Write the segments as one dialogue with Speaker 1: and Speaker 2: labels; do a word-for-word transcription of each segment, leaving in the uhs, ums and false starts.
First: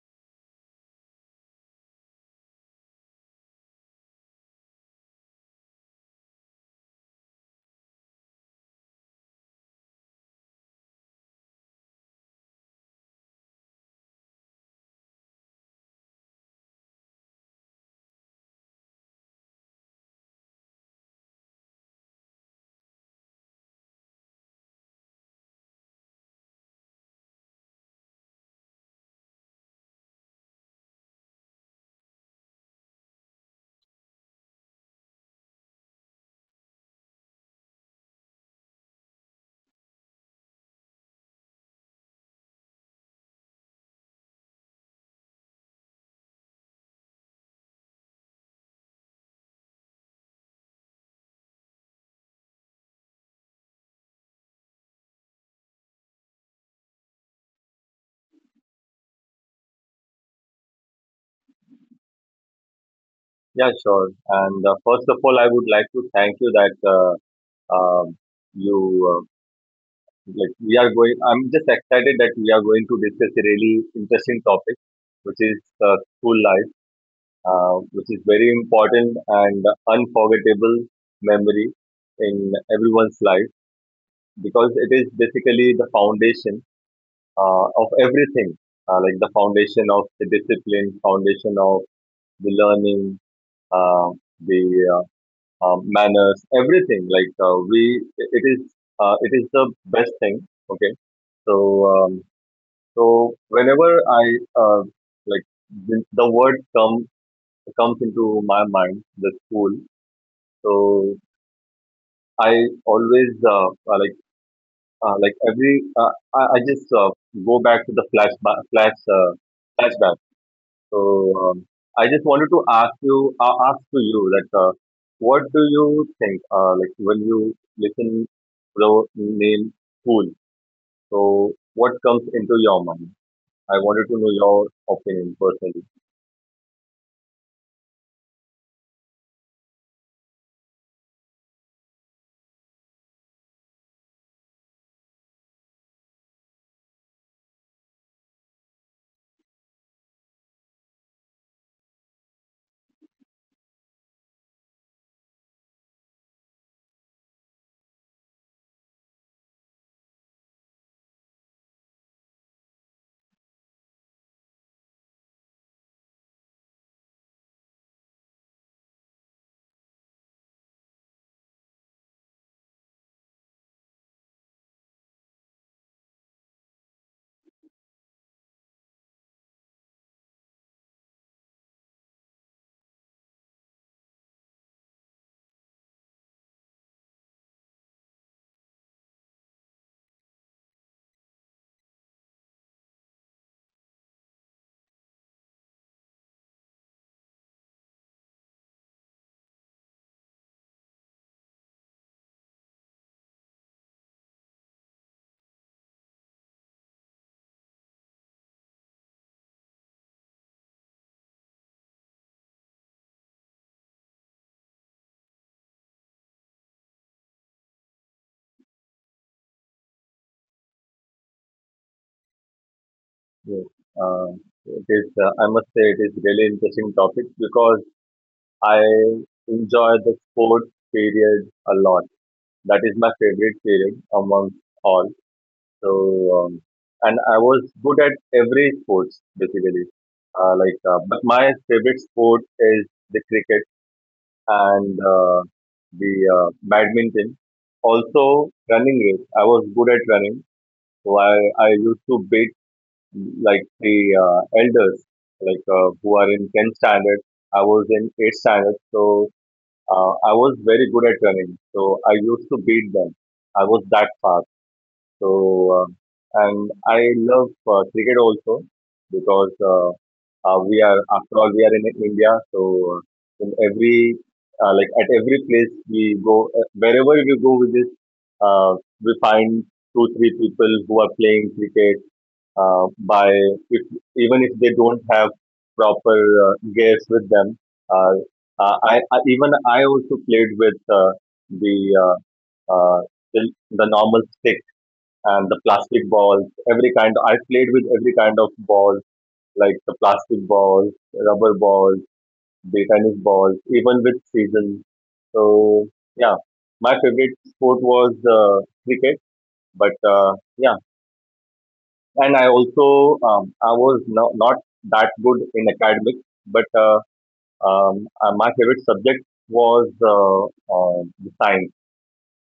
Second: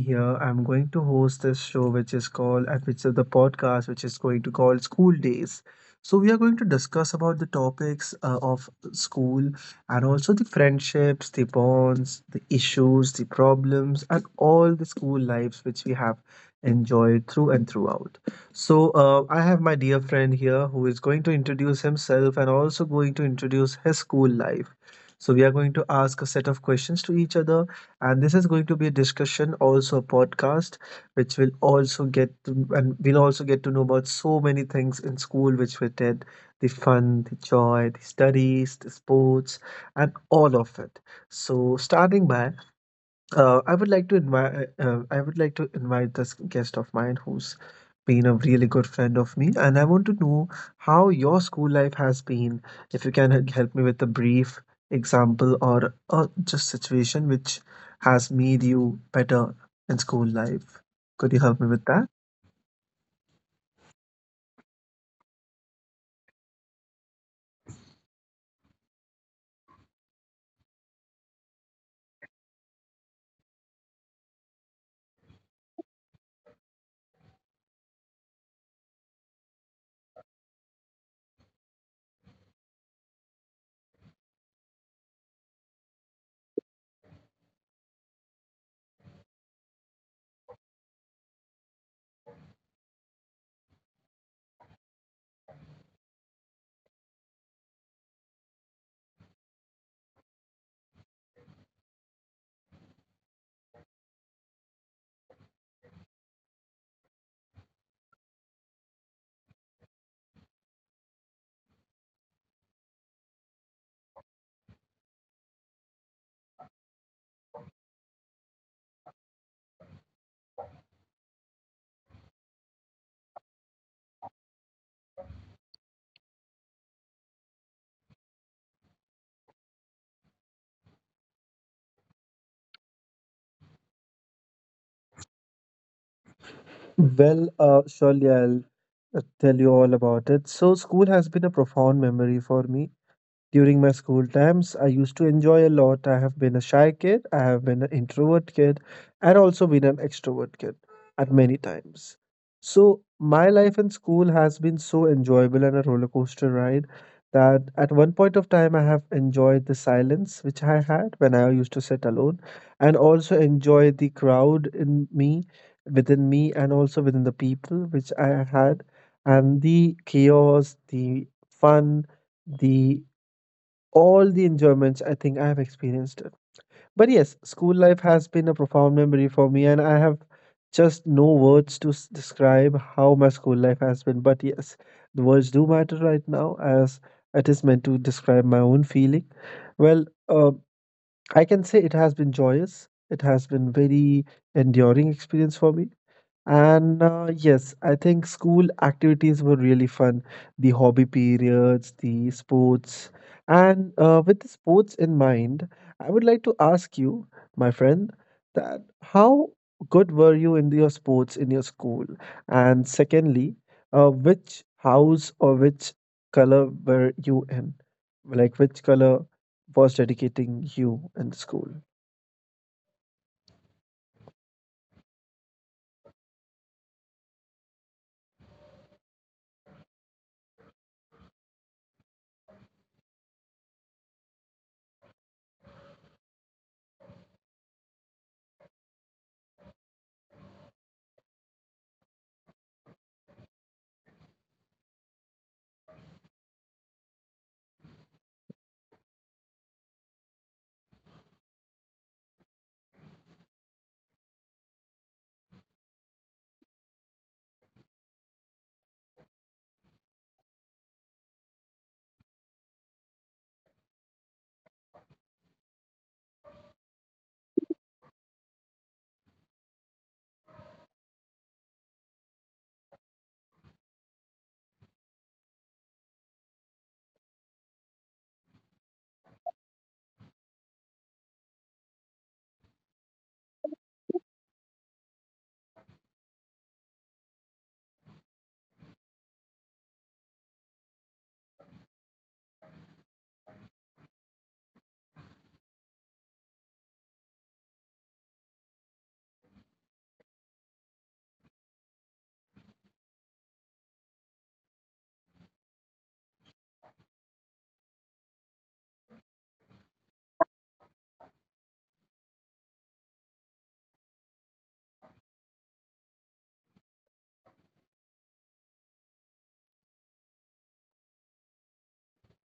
Speaker 1: here. I'm going to host this show which is called and which is the podcast which is going to call School Days. So we are going to discuss about the topics uh, of school and also the friendships, the bonds, the issues, the problems and all the school lives which we have enjoyed through and throughout. So uh, I have my dear friend here who is going to introduce himself and also going to introduce his school life. So we are going to ask a set of questions to each other, and this is going to be a discussion, also a podcast which will also get to, and we'll also get to know about so many things in school which we did: the fun, the joy, the studies, the sports, and all of it. So starting by uh, I would like to invite. Uh, uh, I would like to invite this guest of mine who's been a really good friend of me, and I want to know how your school life has been. If you can h- help me with a brief example, or uh, just situation which has made you better in school life, could you help me with that?
Speaker 2: Yeah, sure. And uh, first of all, I would like to thank you that uh, um you uh, like we are going. I'm just excited that we are going to discuss a really interesting topic, which is uh, school life, uh, which is very important and unforgettable memory in everyone's life because it is basically the foundation uh, of everything, uh, like the foundation of the discipline, foundation of the learning, uh, the uh, um, manners, everything. Like uh, we, it is, uh, it is the best thing. Okay, so um, so whenever I uh, like the, the word come comes into my mind, the school. So I always uh, uh, like uh, like every uh, I, I just uh, go back to the flash flashback. flash uh, flashback. So um, I just wanted to ask you, uh, ask to you that uh, what do you think? Uh, like when you listen the name school, so what comes into your mind? I wanted to know your opinion personally.
Speaker 1: Well, uh, surely I'll uh, tell you all about it. So, school has been a profound memory for me. During my school times, I used to enjoy a lot. I have been a shy kid, I have been an introvert kid, and also been an extrovert kid at many times. So, my life in school has been so enjoyable and a roller coaster ride that at one point of time, I have enjoyed the silence which I had when I used to sit alone, and also enjoyed the crowd in me, within me, and also within the people which I had, and the chaos, the fun, the all the enjoyments I think I have experienced it. But yes, school life has been a profound memory for me, and I have just no words to s- describe how my school life has been. But yes, the words do matter right now as it is meant to describe my own feeling. Well, uh, I can say it has been joyous. It has been very enduring experience for me, and uh, yes, I think school activities were really fun. The hobby periods, the sports. And uh, with the sports in mind, I would like to ask you, my friend, that how good were you in your sports in your school? And secondly, uh, which house or which color were you in? Like which color was dedicating you in school?
Speaker 2: Yes. Uh, it is, uh, I must say, it is really interesting topic because I enjoy the sports period a lot. That is my favorite period among all. So, um, and I was good at every sports basically. Uh, like, uh, but my favorite sport is the cricket and uh, the uh, badminton. Also, running race. I was good at running, so I I used to beat like the uh, elders, like uh, who are in tenth standard. I was in eighth standard, so uh, I was very good at running. So I used to beat them. I was that fast. So, um, and I love uh, cricket also because uh, uh, we are, after all, we are in India. So, uh, in every, uh, like at every place we go, uh, wherever we go with this, uh, we find two, three people who are playing cricket. Uh, by if even if they don't have proper uh, gears with them, uh, uh, I, I even I also played with uh, the uh, uh, the the normal stick and the plastic balls, every kind. I played with every kind of balls, like the plastic balls, rubber balls, the tennis balls, even with season. So yeah, my favorite sport was uh, cricket. But uh, yeah, and I also um, I was no, not that good in academics, but uh, um, uh, my favorite subject was uh, uh, the science.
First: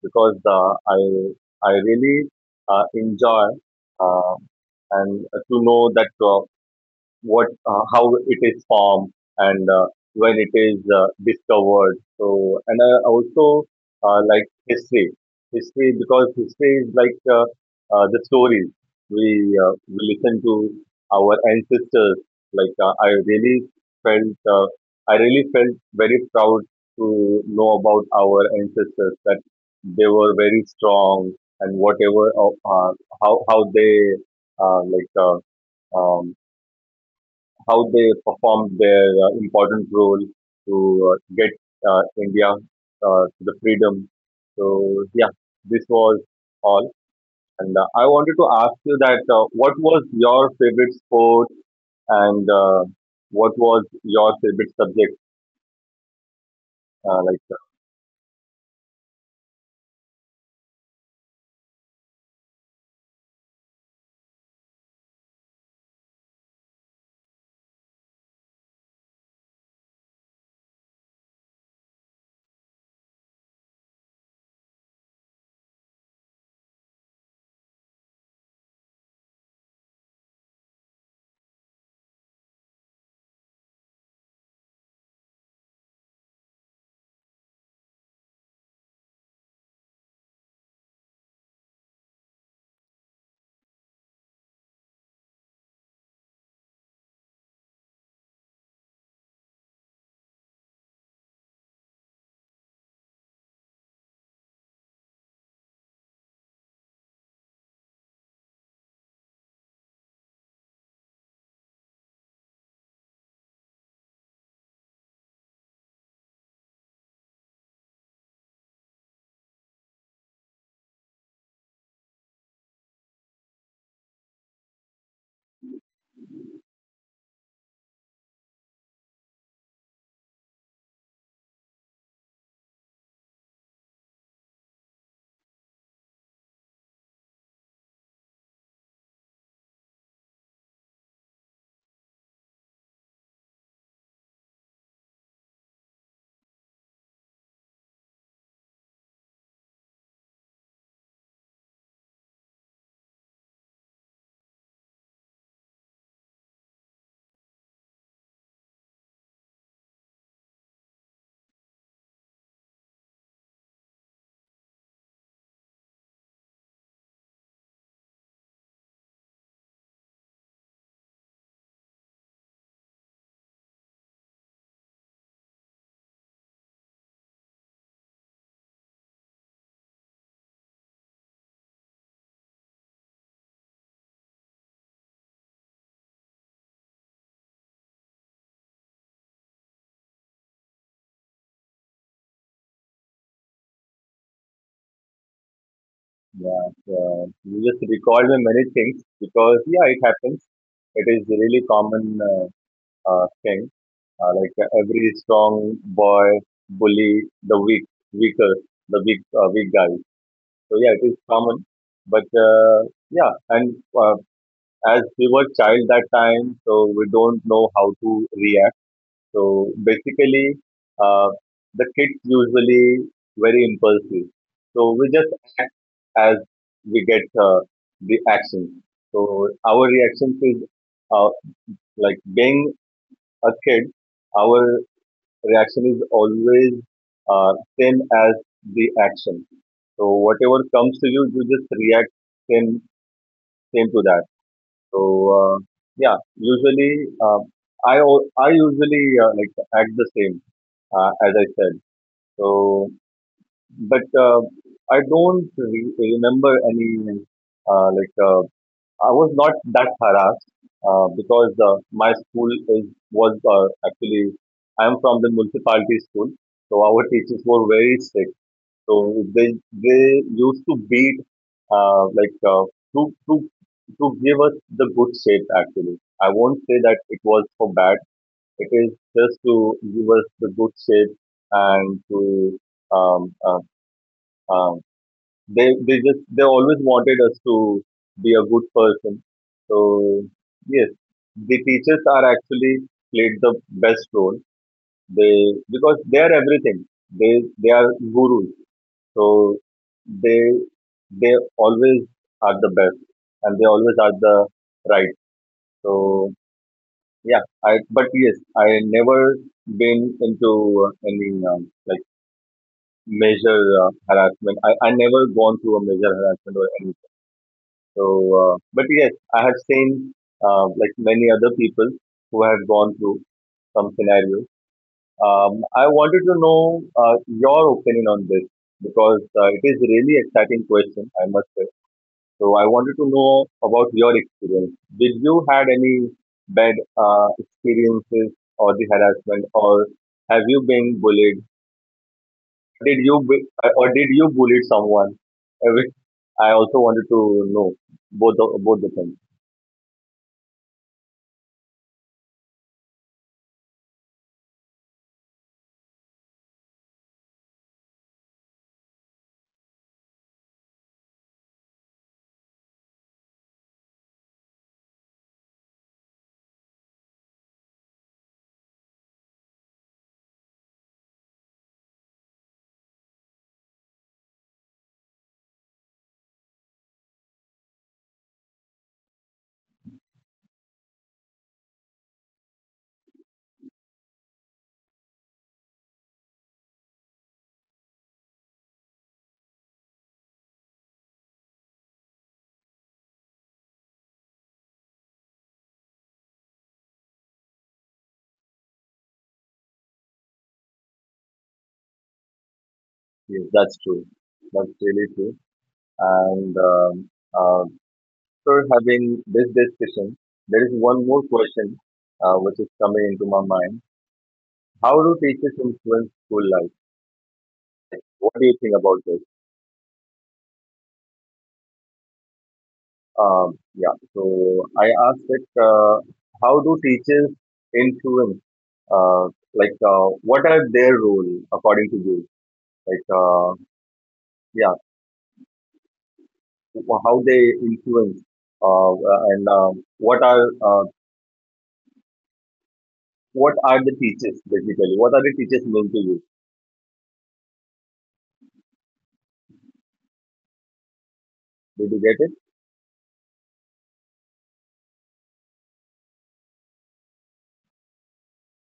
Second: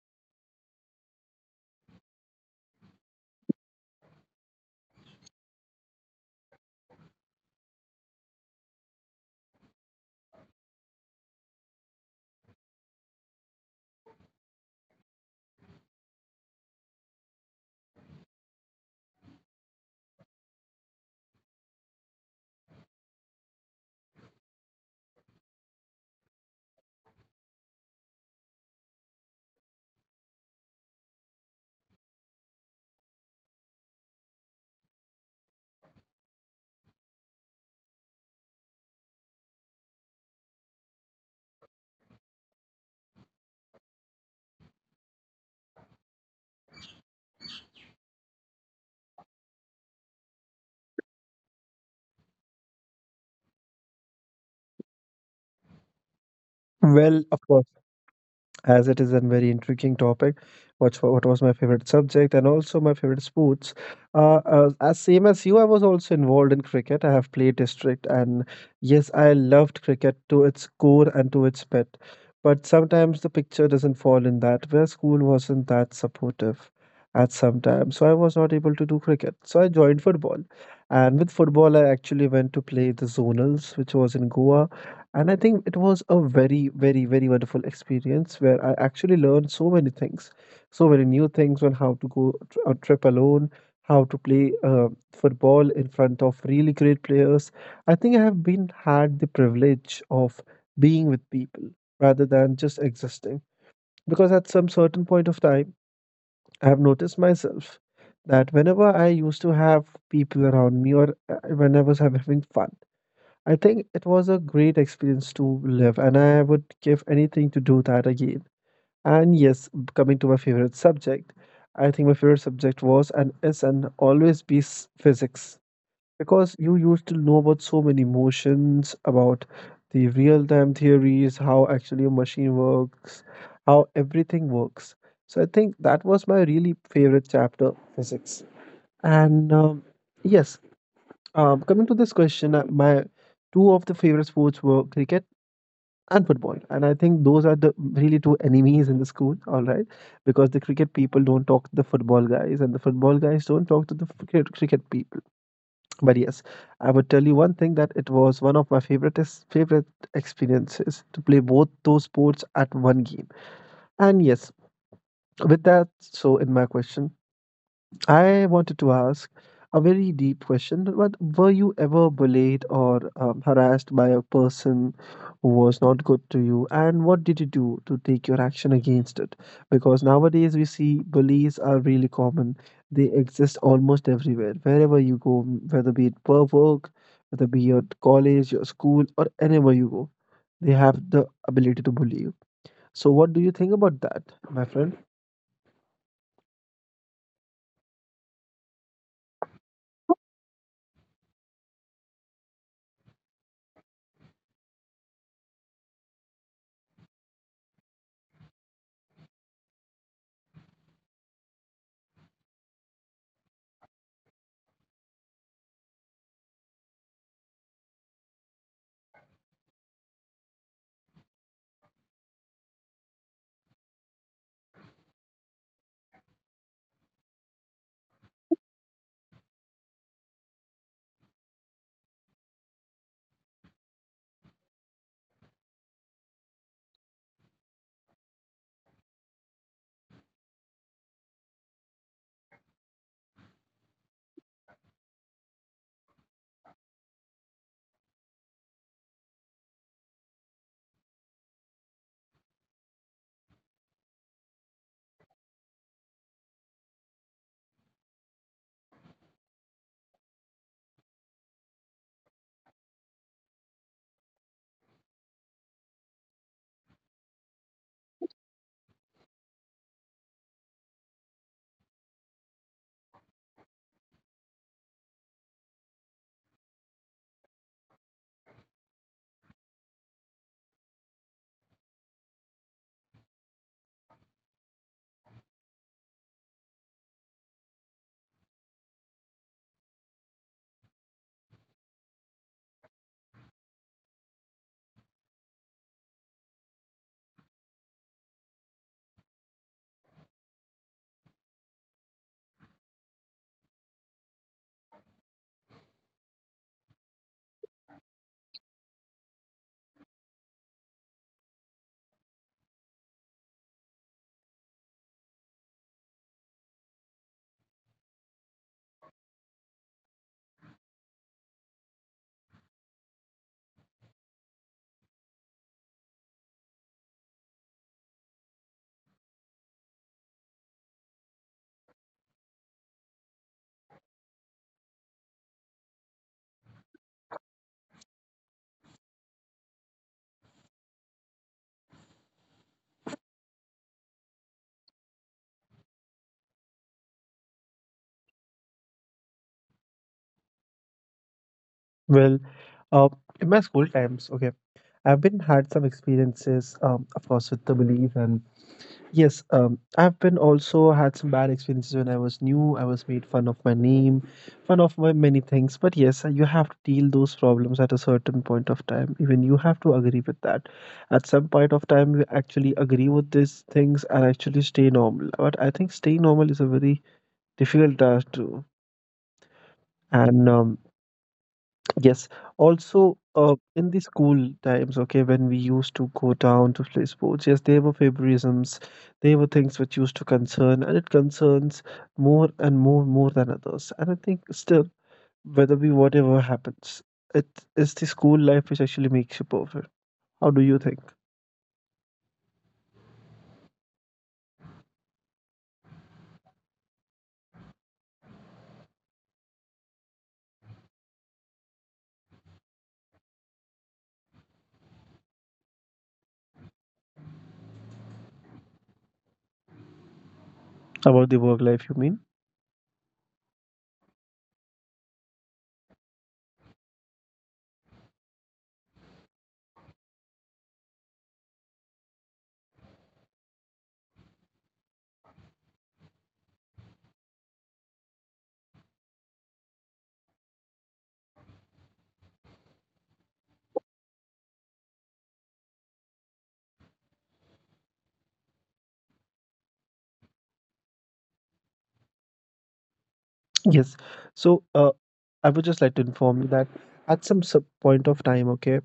Speaker 2: Because uh, I I really uh, enjoy uh, and to know that uh, what uh, how it is formed and uh, when it is uh, discovered. So and I also uh, like history history because history is like uh, uh, the stories we uh, we listen to our ancestors. like uh, I really felt uh, I really felt very proud to know about our ancestors, that they were very strong and whatever uh, uh, how how they uh, like uh, um, how they performed their uh, important role to uh, get uh, India uh, to the freedom. So yeah, this was all. And uh, I wanted to ask you that uh, what was your favorite sport and uh, what was your favorite subject?
Speaker 1: Well,
Speaker 2: Uh,
Speaker 1: of
Speaker 2: like uh,
Speaker 1: course, as it is a very intriguing topic, what what was my favorite subject and also my favorite sports. Uh, uh, as same as you, I was also involved in cricket. I have played district, and yes, I loved cricket to its core and to its pit. But sometimes the picture doesn't fall in that where school wasn't that supportive at some time, so I was not able to do cricket. So I joined football, and with football, I actually went to play the zonals, which was in Goa. And I think it was a very, very, very wonderful experience where I actually learned so many things, so many new things on how to go tr- a trip alone, how to play uh, football in front of really great players. I think I have been had the privilege of being with people rather than just existing. Because at some certain point of time, I have noticed myself that whenever I used to have people around me, or uh, whenever I was having fun, I think it was a great experience to live, and I would give anything to do that again. And yes, b- coming to my favorite subject, I think my favorite subject was and is and always be s- physics, because you used to know about so many motions, about the real time theories, how actually a machine works, how everything works. So I think that was my really favorite chapter, physics. And um, yes, um, coming to this question, uh, my two of the favorite sports were cricket and football, and I think those are the really two enemies in the school. All right, because the cricket people don't talk to the football guys, and the football guys don't talk to the cricket cricket people. But yes, I would tell you one thing that it was one of my favorite favorite experiences to play both those sports at one game. And yes, with that, so in my question. I wanted to ask a very deep question. But were you ever bullied or um, harassed by a person who was not good to you? And what did you do to take your action against it? Because nowadays we see bullies are really common. They exist almost everywhere. Wherever you go, whether be it per work, whether be your college, your school, or anywhere you go, they have the ability to bully you. So what do you think about that, my friend?
Speaker 2: yeah, uh, you just recalled me many things because yeah, it happens. It is really common uh, uh, thing. Uh, like uh, every strong boy bully the weak, weaker, the weak, uh, weak guy. So yeah, it is common. But uh, yeah, and uh, as we were child that time, so we don't know how to react. So basically, uh, the kids usually very impulsive. So we just act as we get uh, the action. So our reactions is uh, like being a kid. Our reaction is always uh, same as the action. So whatever comes to you, you just react same same to that. So uh, yeah, usually uh, I al- I usually uh, like act the same uh, as I said. So but uh, I don't re- remember any uh, like uh, I was not that harassed uh, because uh, my school is was uh, actually, I am from the municipality school, so our teachers were very strict. So they they used to beat uh, like uh, to to to give us the good shape. Actually, I won't say that it was for bad. It is just to give us the good shape and to um, uh, um, they they just they always wanted us to be a good person. So yes, the teachers are actually played the best role. They Because they are everything. They they are gurus. So they they always are the best, and they always are the right. So yeah, I but yes I never been into uh, any um, like major uh, harassment. I, I never gone through a major harassment or anything. So, uh, but yes, I have seen uh, like many other people who have gone through some scenarios. Um, I wanted to know uh, your opinion on this because uh, it is really exciting question, I must say. So, I wanted to know about your experience. Did you had any bad uh, experiences or the harassment, or have you been bullied? Did you bu- or did you bully someone? Uh, which I also wanted to know both the, both the things.
Speaker 1: Well, uh, in my school times, okay. I've been had some experiences, um, of course, with the belief, and yes, um, I've been also had some bad experiences when I was new. I was made fun of my name, fun of my many things. But yes, you have to deal those problems at a certain point of time. Even you have to agree with that. At some point of time, you actually agree with these things and actually stay normal. But I think stay normal is a very difficult task to, and um, yes. Also, uh, in the school times, okay, when we used to go down to play sports, yes, there were favorisms, there were things which used to concern, and it concerns more and more, more than others. And I think still, whether we whatever happens, it is the school life which actually makes you perfect. How do you think
Speaker 2: Yes, that's true. That's really true. And um, uh, for having this discussion, there is one more question uh, which is coming into my mind. How do teachers influence school life? What do you think about this?
Speaker 1: about the work life? You mean?
Speaker 2: Um, yeah, so I asked it, uh, how do teachers influence, uh, like, uh, what are their role according to you? Like, uh, yeah, how they influence uh, and um what are uh, what are the teachers basically? What are the teachers meant to you? Did you get it?
Speaker 1: Yes. So, uh, I would just like to inform you that at some sub point of time, okay,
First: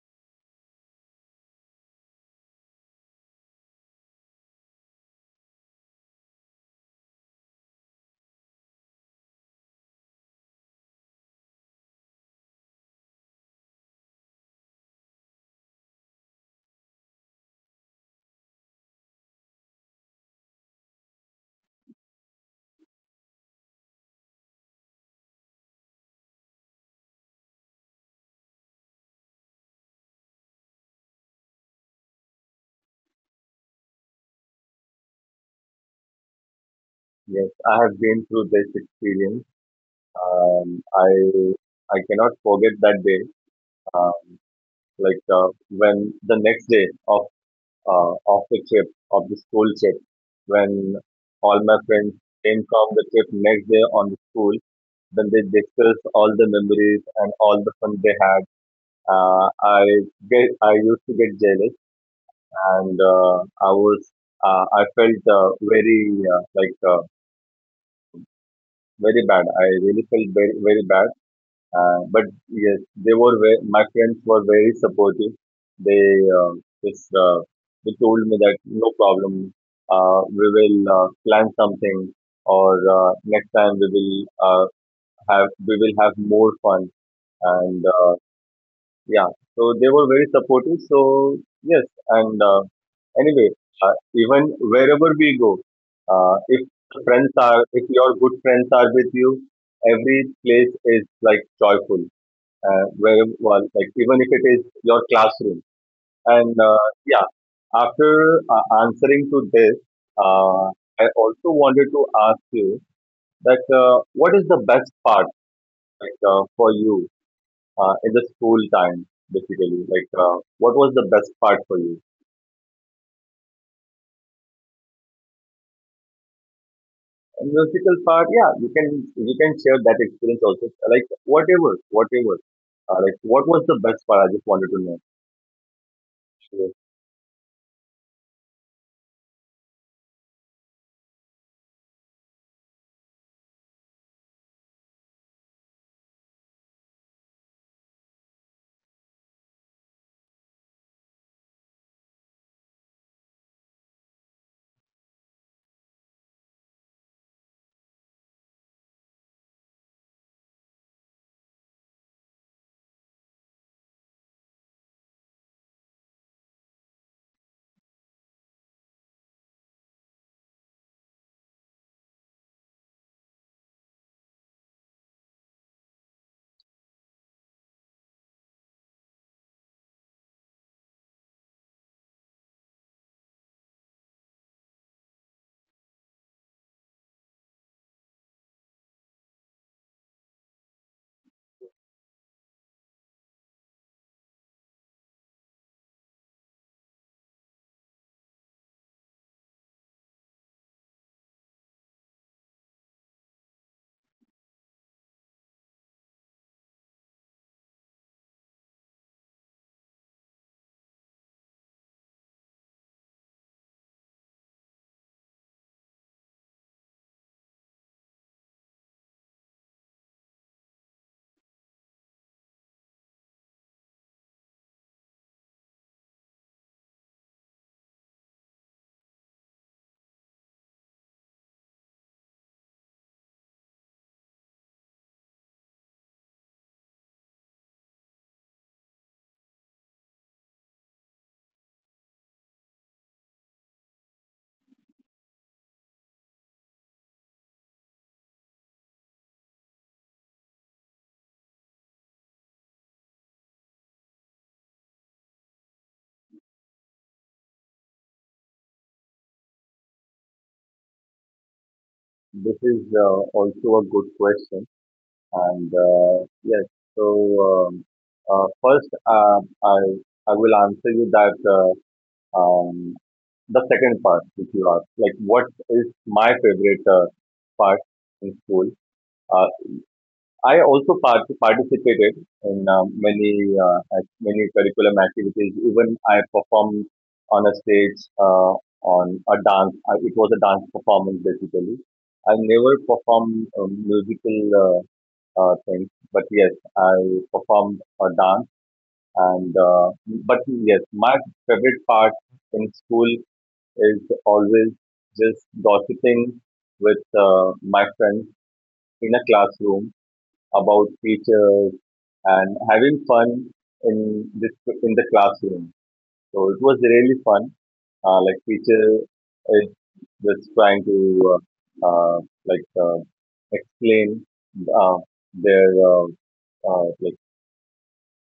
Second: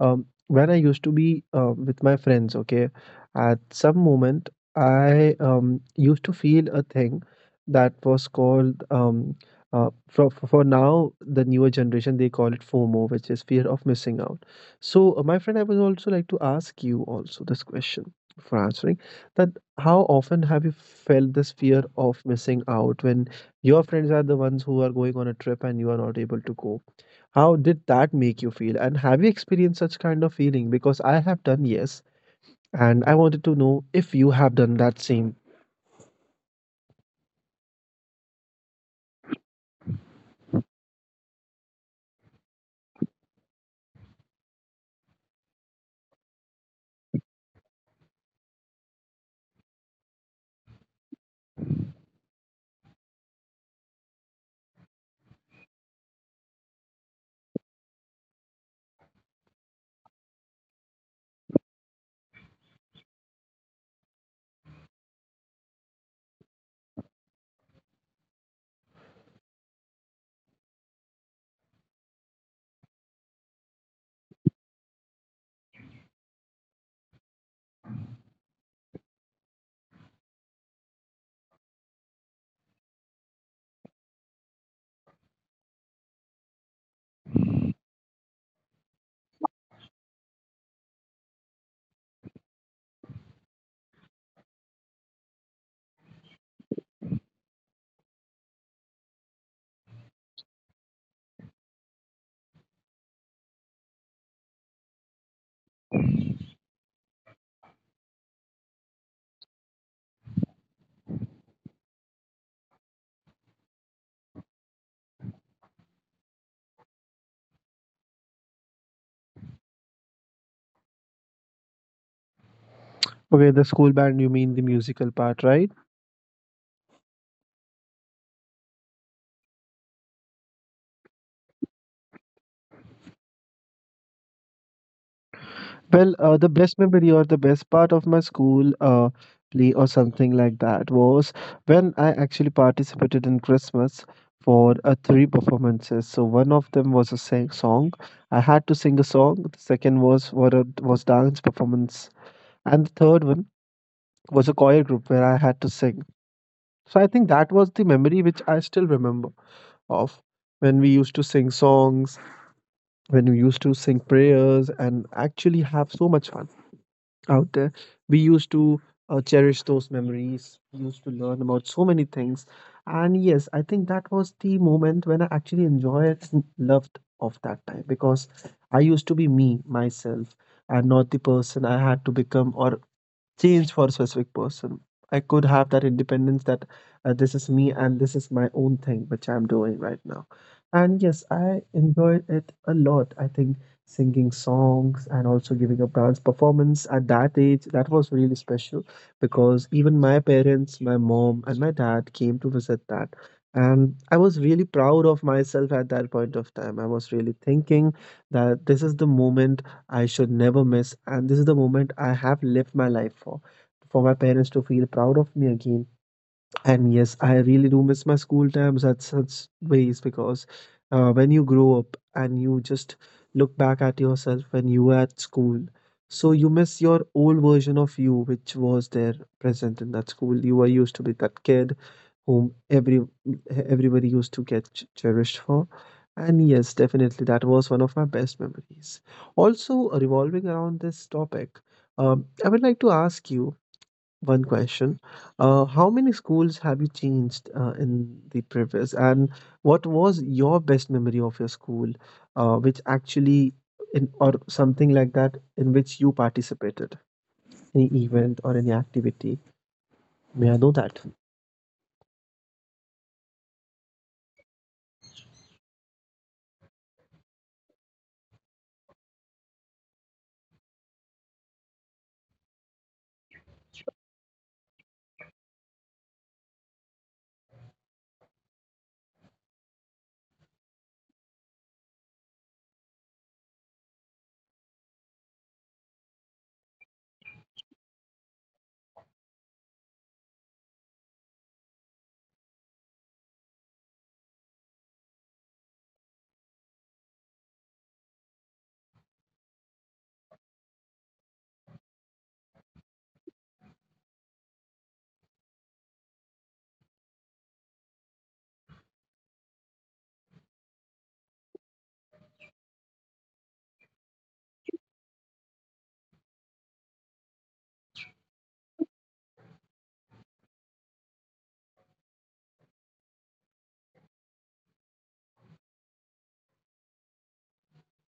Speaker 1: Um, when I used to be uh, with my friends, okay, at some moment I um, used to feel a thing that was called um, uh, for for for now the newer generation they call it FOMO, which is fear of missing out. So, uh, my friend, I would also like to ask you also this question for answering that how often have you felt this fear of missing out when your friends are the ones who are going on a trip and you are not able to go? How did that make you feel? And have you experienced such kind of feeling? Because I have done, yes, and I wanted to know if you have done that same.
Speaker 2: Yes, I have been through this experience. Um, I I cannot forget that day. Uh, like uh, when the next day of uh, of the trip of the school trip, when all my friends came from the trip next day on the school, then they discussed all the memories and all the fun they had. Uh, I get I used to get jealous and uh, I was uh, I felt uh, very uh, like uh, very bad. I really felt very very bad. Uh, but yes, they were very, my friends were very supportive. They uh, just uh, they told me that no problem. Uh, we will uh, plan something, or uh, next time we will uh, have we will have more fun. And uh, yeah, so they were very supportive. So yes, and uh, anyway, uh, even wherever we go, uh, if friends are, if your good friends are with you, every place is like joyful. Uh, where, well, like even if it is your classroom, and uh, yeah, after uh, answering to this, uh, I also wanted to ask you that uh, what is the best part, like, uh, for you uh, in the school time, basically? Like, uh, what was the best part for you?
Speaker 1: Okay, the school band, you mean the musical part, right?
Speaker 2: And musical part, yeah, you can you can share that experience also. Like whatever, whatever. Uh, like what was the best part? I just wanted to know.
Speaker 1: Well, uh, the
Speaker 2: Yes,
Speaker 1: best memory or the best part of my school uh, play or something like that was when I actually participated in Christmas for uh, three performances. So one of them was a sing- song. I had to sing a song. The second was what a, was dance performance, and the third one was a choir group where I had to sing. So I think that was the memory which I still remember of when we used to sing songs, when we used to sing prayers, and actually have so much fun out there. We used to uh, cherish those memories, we used to learn about so many things. And yes, I think that was the moment when I actually enjoyed and loved of that time because I used to be me, myself, and not the person I had to become or change for a specific person. I could have that independence that uh, this is me and this is my own thing which I'm doing right now. And yes, I enjoyed it a lot. I think singing songs and also giving a dance performance at that age that was really special because even my parents, my mom, and my dad came to visit that. And I was really proud of myself at that point of time. I was really thinking that this is the moment I should never miss, and this is the moment I have lived my life for. For my parents to feel proud of me again. And yes, I really do miss my school times at such ways because uh, when you grow up and you just look back at yourself when you were at school, so you miss your old version of you, which was there present in that school. You were used to be that kid whom every everybody used to get ch- cherished for. And yes, definitely that was one of my best memories. Also, revolving around this topic, um, I would like to ask you one question. Uh, how many schools have you changed uh, in the previous, and what was your best memory of your school, uh, which actually in or something like that in which you participated? Any event or any activity? May I know that?
Speaker 2: this is uh, also a good question, and uh, yes. So um, uh, first, uh, I I will answer you that uh, um, the second part which you asked, like what is my favorite uh, part in school. Uh, I also part- participated in uh, many uh, ac- many curriculum activities. Even I performed on a stage uh, on a dance. I, it was a dance performance basically. I never performed uh, musical uh, uh, things, but yes, I performed a dance. And uh, but yes, my favorite part in school is always just gossiping with uh, my friends in a classroom about teachers and having fun in this in the classroom. So it was really fun. Uh, like teacher is just trying to uh, uh, like uh, explain uh, their uh, uh, like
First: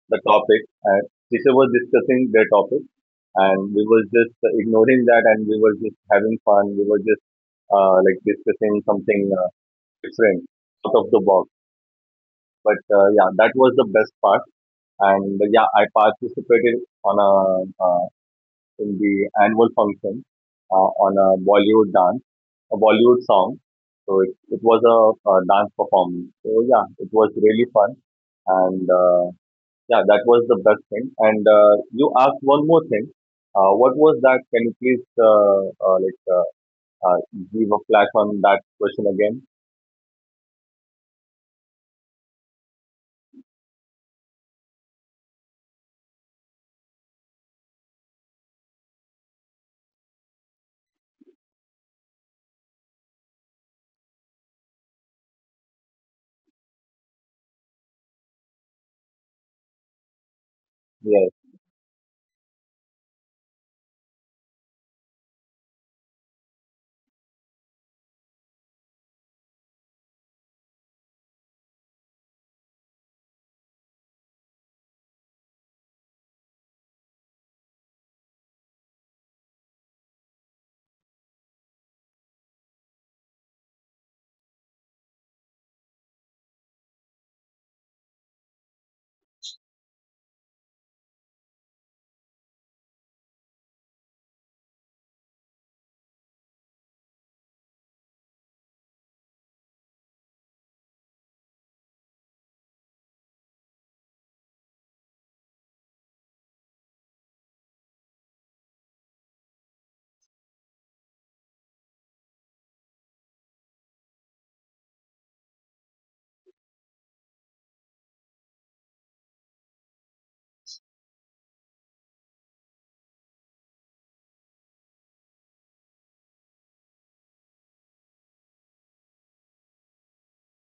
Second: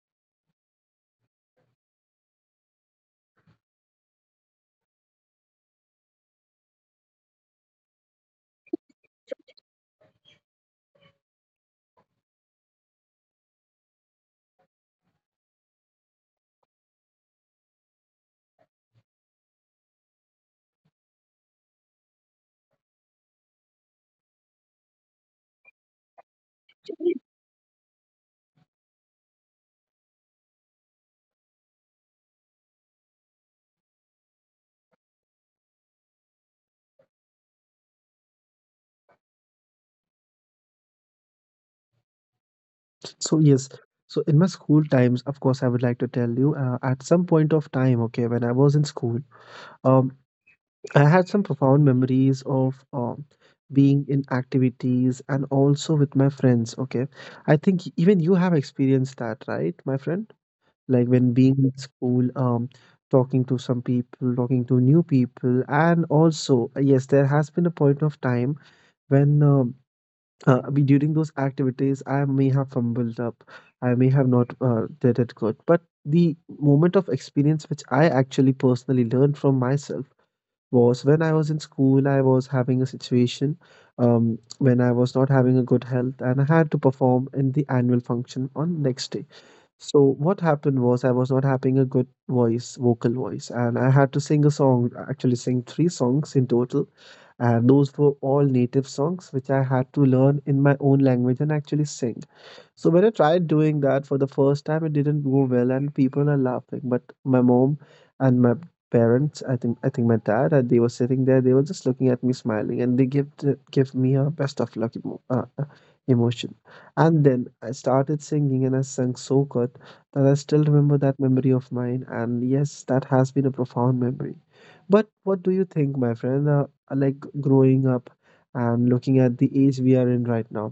Speaker 2: the topic. And teacher was discussing their topic, and we were just ignoring that, and we were just having fun. We were just uh, like discussing something uh, different out of the box. But uh, yeah, that was the best part. And yeah, I participated on a uh, in the annual function uh, on a Bollywood dance, a Bollywood song. So it, it was a, a dance performance. So yeah, it was really fun, and uh, yeah, that was the best thing. And uh, you asked one more thing. Uh, what was that? Can you please uh, uh, like uh, uh, give a flash on that question again?
Speaker 1: So, yes. So, in my school times, of course, I would like to tell you uh, at some point of time, okay, when I was in school, um, I had some profound memories of um, being in activities and also with my friends, okay. I think even you have experienced that, right, my friend? Like
Speaker 2: Yes,
Speaker 1: when being in school, um, talking to some people, talking to new people, and also, yes, there has been a point of time when um uh, I mean, during those activities, I may have fumbled up, I may have not uh, did it good, but the moment of experience which I actually personally learned from myself was when I was in school, I was having a situation um, when I was not having a good health and I had to perform in the annual function on next day. So what happened was I was not having a good voice, vocal voice, and I had to sing a song, actually sing three songs in total and those were all native songs which I had to learn in my own language and actually sing. So when I tried doing that for the first time, it didn't go well, and people are laughing. But my mom and my parents, I think, I think my dad, uh, they were sitting there. They were just looking at me, smiling, and they give give me a best of luck emo- uh, uh, emotion. And then I started singing, and I sang so good that I still remember that memory of mine. And yes, that has been a profound memory. But what do you think, my friend? Uh, like growing up and looking at the age we are in right now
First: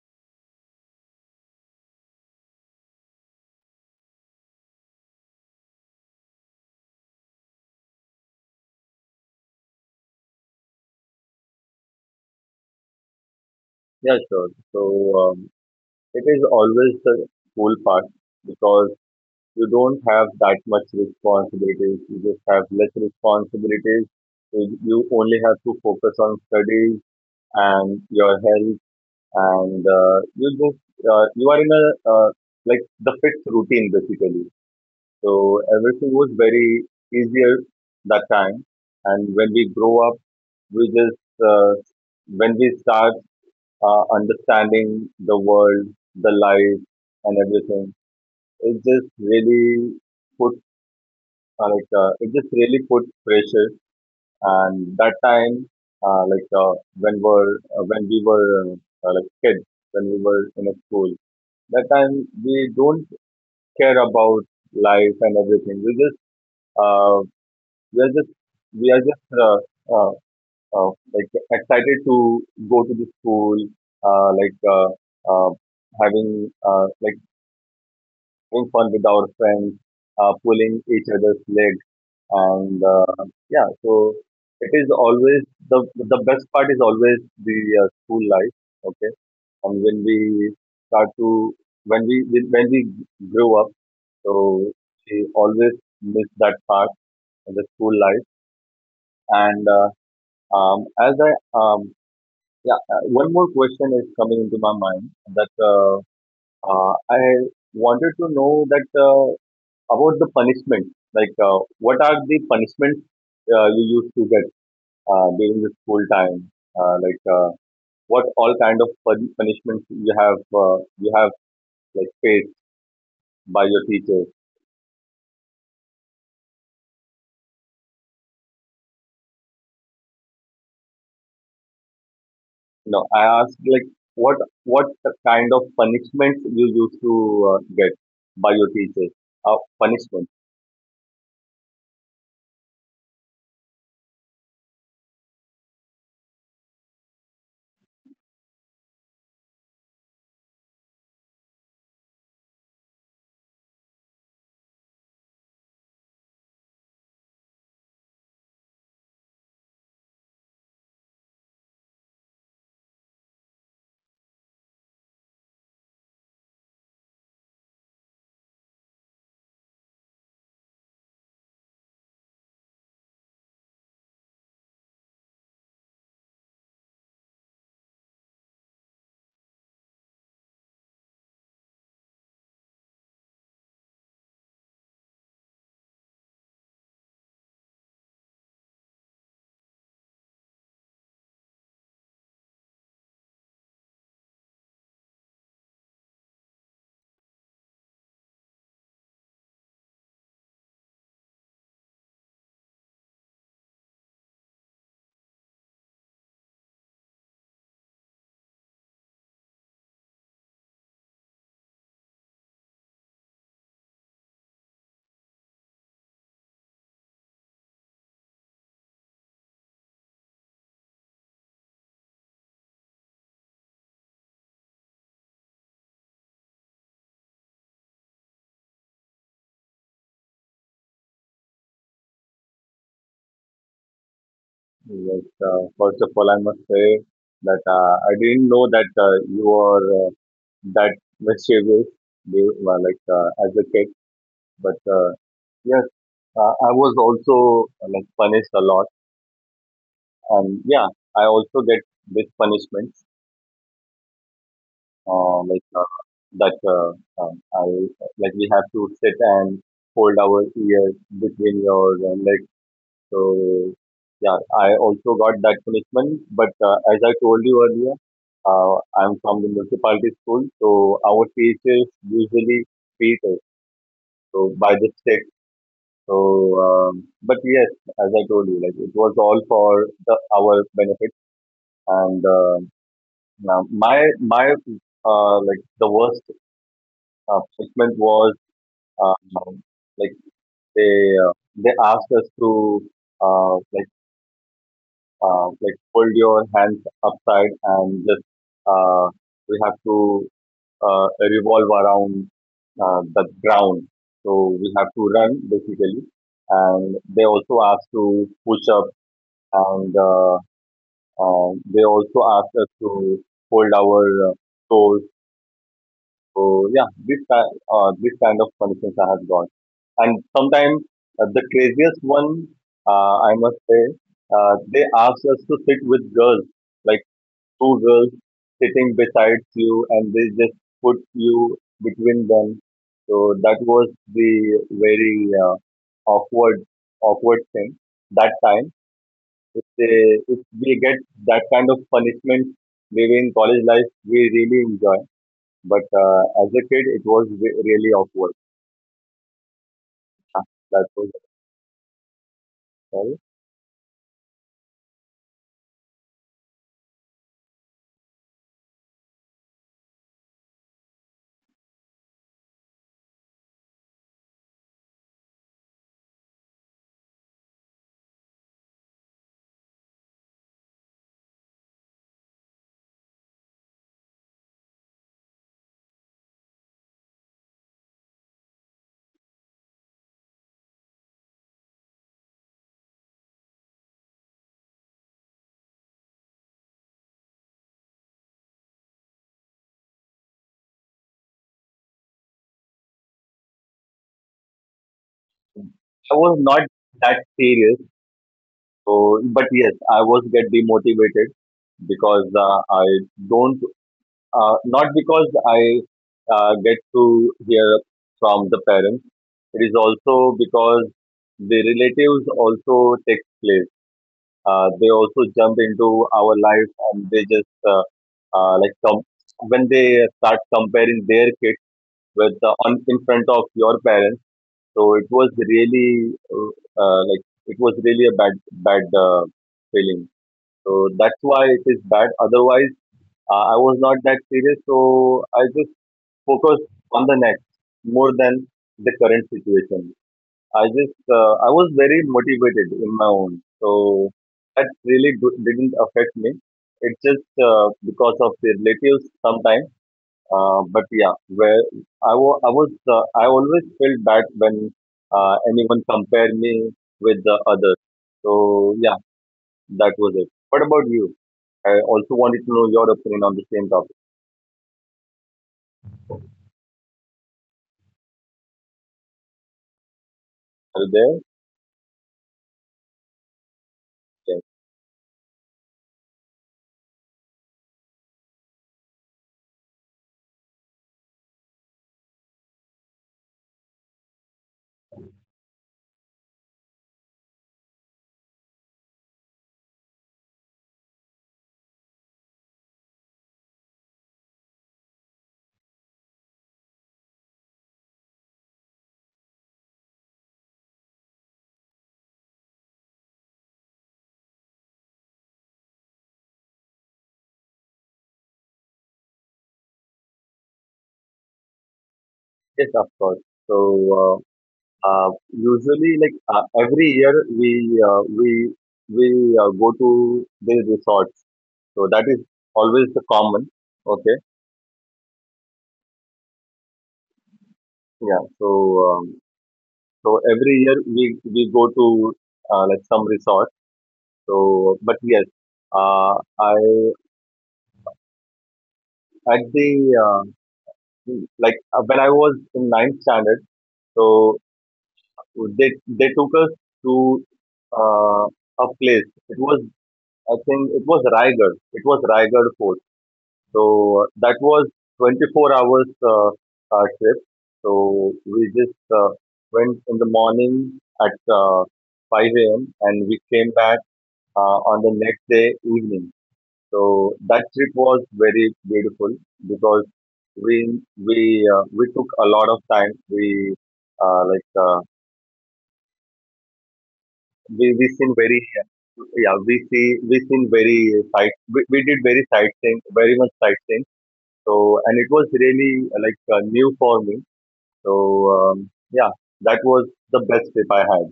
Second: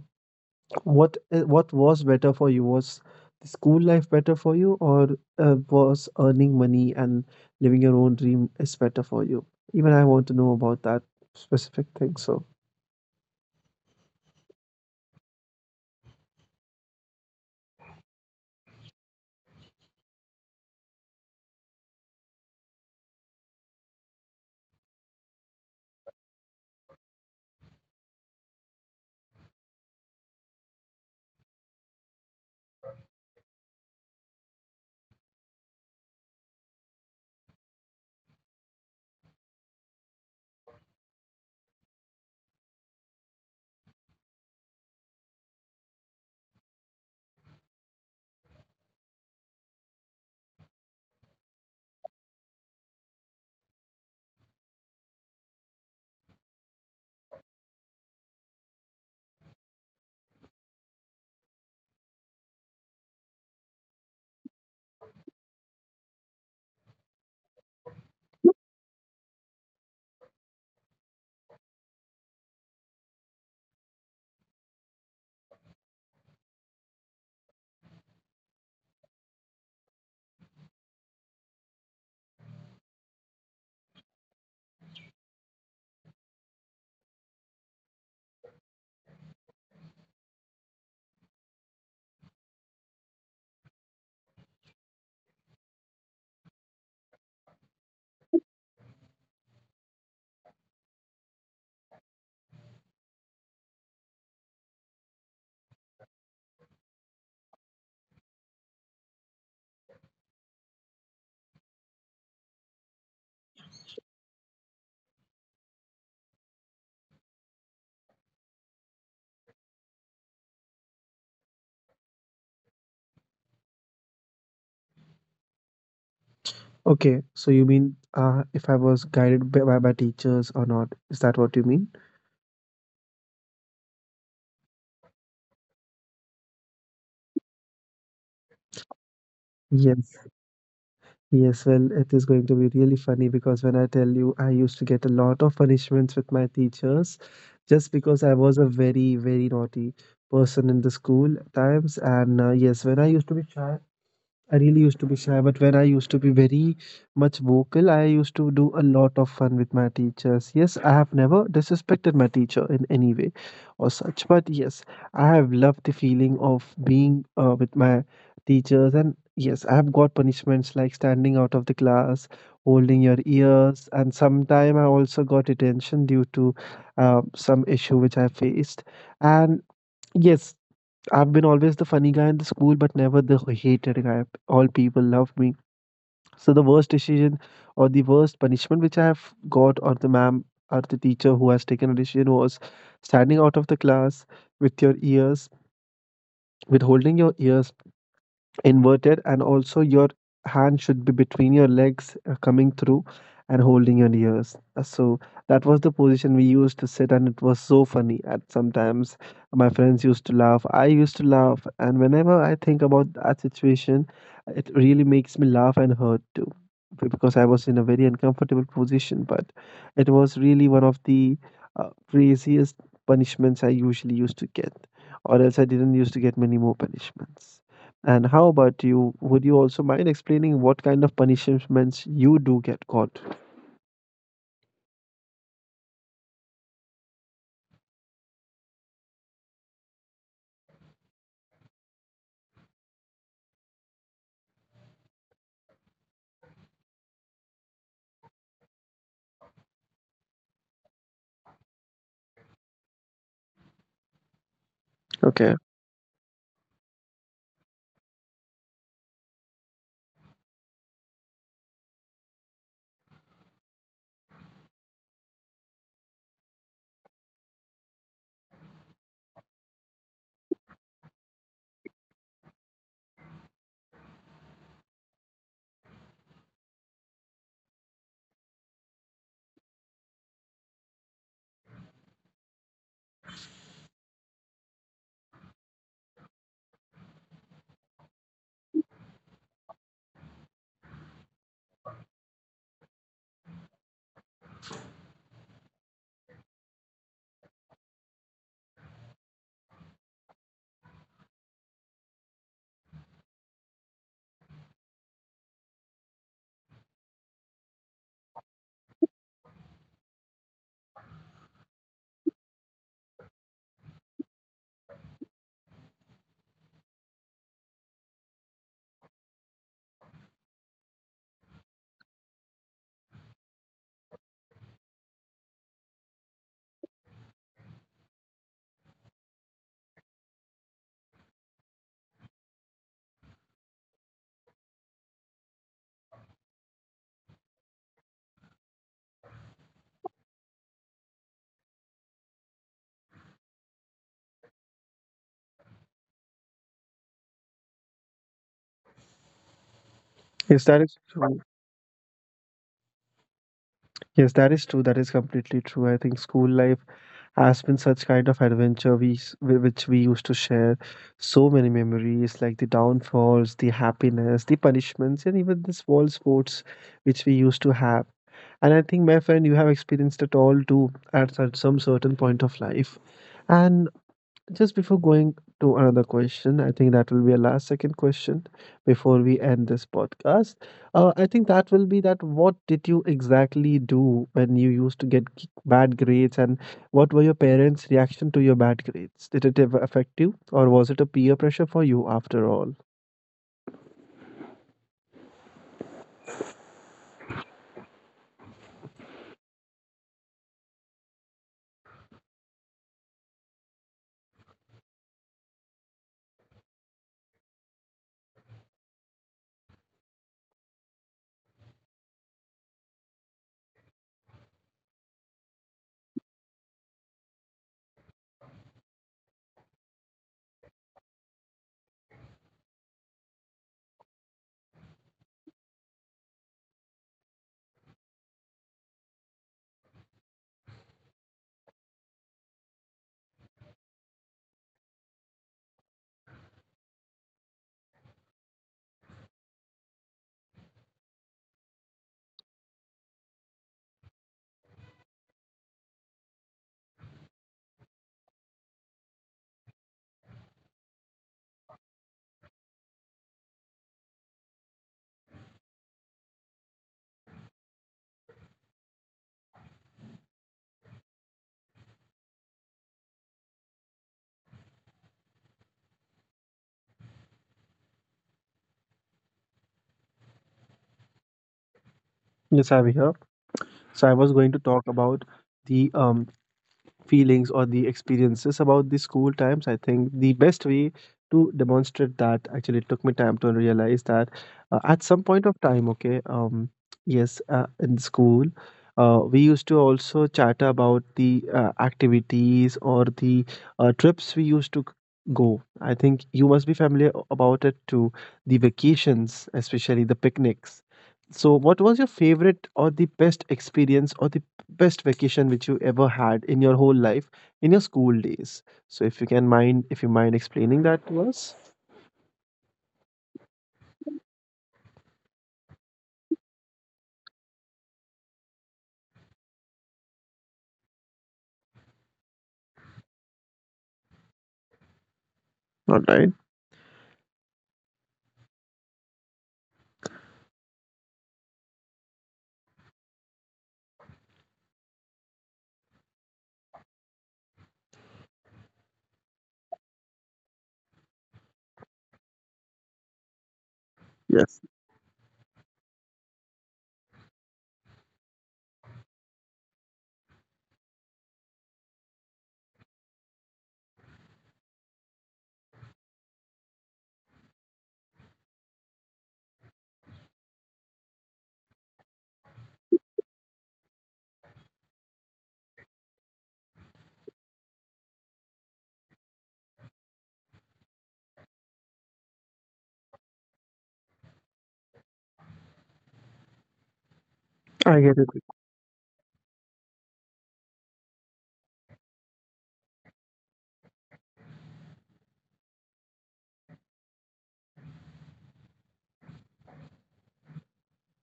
Speaker 1: what i- what was better for you? Was the school life better for you, or uh, was earning money and living your own dream is better for you? Even I want to know about that specific thing. So,
Speaker 2: yeah, sure. So um, it is always the cool part because you don't have that much responsibilities. You just have less responsibilities. You you only have to focus on studies and your health, and uh, you just uh, you are in a uh, like the fixed routine basically. So everything was very easier that time, and when we grow up, we just uh, when we start uh, understanding the world, the life, and everything, it just really puts Uh, like uh, it just really put pressure and that time uh, like uh, when were uh, when we were uh, uh, like kids when we were in a school that time we don't care about life and everything we just uh, we are just we are just uh, uh, uh, like excited to go to the school uh, like uh, uh, having uh, like having fun with our friends, uh, pulling each other's legs and uh, yeah so it is always the the best part is always the uh, school life. Okay. And when we start to when we when we grew up, so she always missed that part of the school life. And uh, um, as I um, yeah, uh, one more question is coming into my mind that uh, uh, I wanted to know that uh, about the punishment. like uh, what are the punishments uh, you used to get uh, during the school time? Uh, like uh, what all kind of pun- punishments you have uh, you have like faced by your teachers?
Speaker 1: okay, so you mean uh, if I was guided by, by by teachers or not? Is that what you mean?
Speaker 2: You know, I asked like what what kind of punishments you used to uh, get by your teachers? Uh,
Speaker 1: Yes.
Speaker 2: punishment.
Speaker 1: Yes, well, it is going to be really funny because when I tell you, I used to get a lot of punishments with my teachers just because I was a very, very naughty person in the school at times. And uh, yes, when I used to be shy, I really used to be shy, but when I used to be very much vocal, I used to do a lot of fun with my teachers. Yes, I have never disrespected my teacher in any way or such, but yes, I have loved the feeling of being uh, with my teachers. And yes, I have got punishments like standing out of the class, holding your ears, and sometime I also got detention due to uh, some issue which I faced. And yes, I've been always the funny guy in the school, but never the hated guy. All people love me. So the worst decision or the worst punishment which I have got, or the ma'am or the teacher who has taken a decision, was standing out of the class with your ears, with holding your ears inverted and also your hand should be between your legs uh, coming through and holding your ears. Uh, so that was the position we used to sit and it was so funny. And sometimes my friends used to laugh, I used to laugh, and whenever I think about that situation it really makes me laugh and hurt too, b- because I was in a very uncomfortable position, but it was really one of the uh, craziest punishments I usually used to get, or else I didn't used to get many more punishments. And how about you? Would you also mind explaining what kind of punishments you do get caught?
Speaker 2: Yes. Uh, first of all, I must say that uh, I didn't know that uh, you were uh, that mischievous, they- well, like uh, as a kid, but uh, yes, uh, I was also uh, like punished a lot. And yeah, I also get this punishment, uh,
Speaker 1: Okay.
Speaker 2: like uh, that uh, um, I, like, we have to sit and hold our ears between your uh, legs. So yeah, I also got that punishment. But uh, as I told you earlier, uh, I'm from the municipality school, so our teachers usually beat us so by the stick. So, um, but yes, as I told you, like it was all for the, our benefit and. Uh, Yeah, my my uh, like the worst uh, treatment was um, like they uh, they asked us to uh, like uh, like hold your hands upside and just uh, we have to uh, revolve around uh, the ground. So we have to run basically, and they also asked to push up and uh, uh, they also asked us to hold our uh, toes. So yeah, this ki- uh, this kind of conditions I have got, and sometimes uh, the craziest one, uh, I must say, uh, they ask us to sit with girls, like two girls sitting beside you, and they just put you between them. So that was the very uh, awkward awkward thing that time. If they, if we get that kind of punishment, maybe in college life, we really enjoy. But uh, as a kid, it was re- really awkward. Uh,
Speaker 1: Yes, that
Speaker 2: That
Speaker 1: is
Speaker 2: was
Speaker 1: true.
Speaker 2: all.
Speaker 1: Yes, that is true. That is completely true. I think school life has been such kind of adventure we s- whi- which we used to share so many memories like the downfalls, the happiness, the punishments, and even the small sports which we used to have. And I think, my friend, you have experienced it all too at such- some certain point of life. And just before going to another question, I think that will be a last second question before we end this podcast. Uh, I think that will be that what did you exactly do when you used to get g- bad grades and what were your parents' reaction to your bad grades? Did it ever affect you or was it a peer pressure for you after all?
Speaker 2: I was not that serious. So, but yes, I was get demotivated because uh, I don't. Uh, not because I uh, get to hear from the parents. It is also because the relatives also take place. Uh, they also jump into our life and they just uh, uh, like com- when they start comparing their kids with uh, on in front of your parents. So it was really uh, uh, like it was really a bad bad uh, feeling. So that's why it is bad. Otherwise, uh, I was not that serious. So I just focused on the next more than the current situation. I just uh, I was very motivated in my own. So that really do- didn't affect me. It's just uh, because of the relatives sometimes, uh, but yeah, where I wa I was, uh, I always felt bad when uh, anyone compared me with the others. So yeah, that was it. What about you? I also wanted to know your opinion on the same topic. Are you there?
Speaker 1: Yes, I'm here. So I was
Speaker 2: Yes,
Speaker 1: going to talk about the um feelings or the experiences about the school times. I think the best way to demonstrate that actually it took me time to realize that uh, at some point of time, okay, um yes, uh, in school, uh, we used to also chatter about the uh, activities or the uh, trips we used to go. I think you must be familiar about it too, the vacations, especially the picnics. So what was your favorite or the best experience or the best vacation which you ever had in your whole life, in your school days? So if you can mind, if you mind explaining that to us.
Speaker 2: yes, of course. So uh, uh, usually, like uh, every year, we uh, we we uh, go to these resorts. So that is always the common. Okay,
Speaker 1: All right.
Speaker 2: yeah. So um, so every year we we go to uh, like some resort. So, but yes, uh, I at the uh, like uh, when I was in ninth standard, so
Speaker 1: Yes.
Speaker 2: they they took us to uh, a place. It was, I think it was Raigad. It was Raigad Fort. So uh, that was twenty-four hours uh, uh, trip. So we just uh, went in the morning at uh, five a m and we came back uh, on the next day evening. So that trip was very beautiful because we we uh, we took a lot of time. We uh, like uh, we we
Speaker 1: I get
Speaker 2: seen
Speaker 1: it.
Speaker 2: very yeah we see we seen very sight we, we did very sightseeing very much sightseeing. So and it was really uh, like uh, new for me. So um, yeah, that was the best trip I had.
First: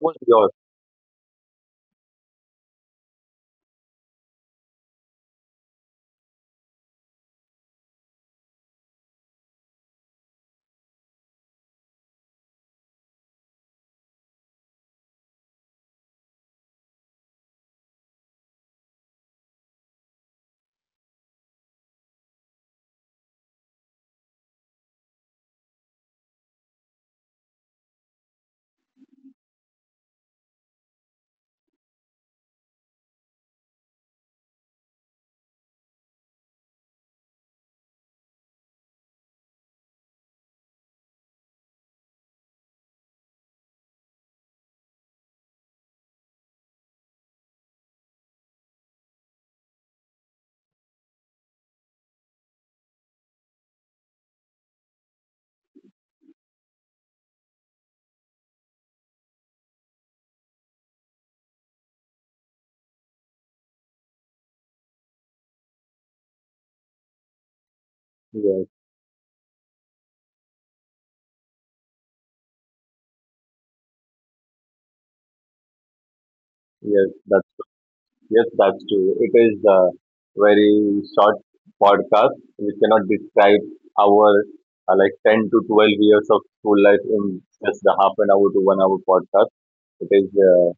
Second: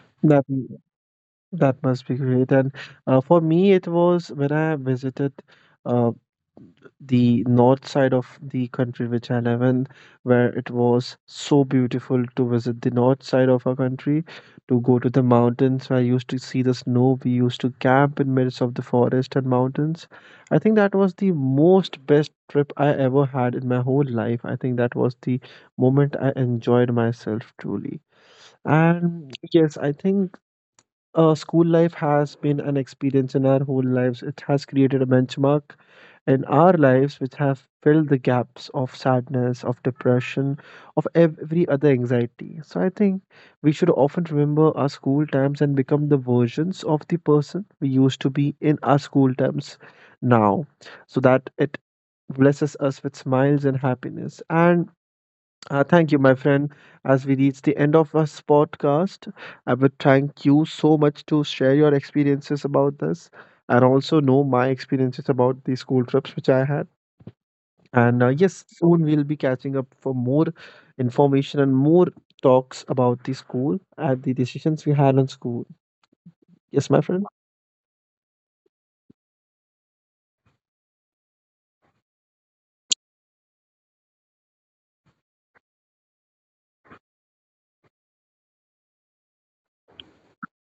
Speaker 2: What was
Speaker 1: That
Speaker 2: yours?
Speaker 1: that must be great. And uh, for me, it was when I visited uh, the north side of the country which I live in, where it was so beautiful to visit the north side of our country, to go to the mountains. I used to see the snow. We used to camp in midst of the forest and mountains. I think that was the most best trip I ever had in my whole life. I think that was the moment I enjoyed myself truly. And yes, I think uh, school life has been an experience in our whole lives. It has created a benchmark in our lives which have filled the gaps of sadness, of depression, of every other anxiety. So I think we should often remember our school times and become the versions of the person we used to be in our school times now so that it blesses us with smiles and happiness. And uh, thank you, my friend. As we reach the end of this podcast, I would thank you so much to share your experiences about this and also know my experiences about the school trips which I had. And uh,
Speaker 2: Yes,
Speaker 1: yes, soon we'll be catching up for more information and more talks about the school and the decisions we had on school. Yes, my
Speaker 2: yes,
Speaker 1: friend.
Speaker 2: that's Yes, that's true. It is a very short podcast. We cannot describe our uh, like ten to twelve years of school life in just the half an hour to one hour podcast. It is uh,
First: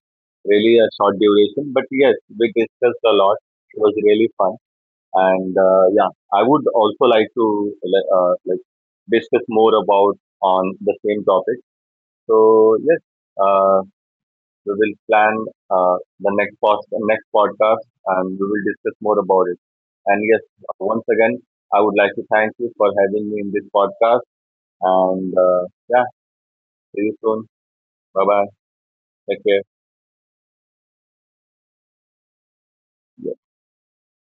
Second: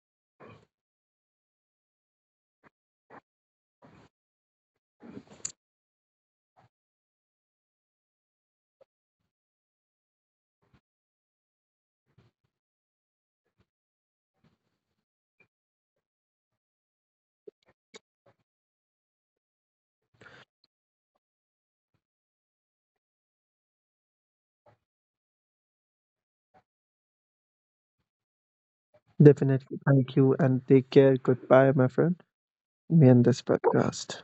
Speaker 2: really a short duration, but yes, we discussed a lot. It was really fun, and uh, yeah, I would also like to like, uh, like discuss more about on the same topic. So yes, uh, we will plan uh, the next post next podcast, and we will discuss more about it. And yes, once again, I would like to thank you for having me in this podcast. And uh, yeah, see you soon. Bye bye. Take care.
Speaker 1: Definitely. Thank you and take care. Goodbye, my friend. Me and this podcast.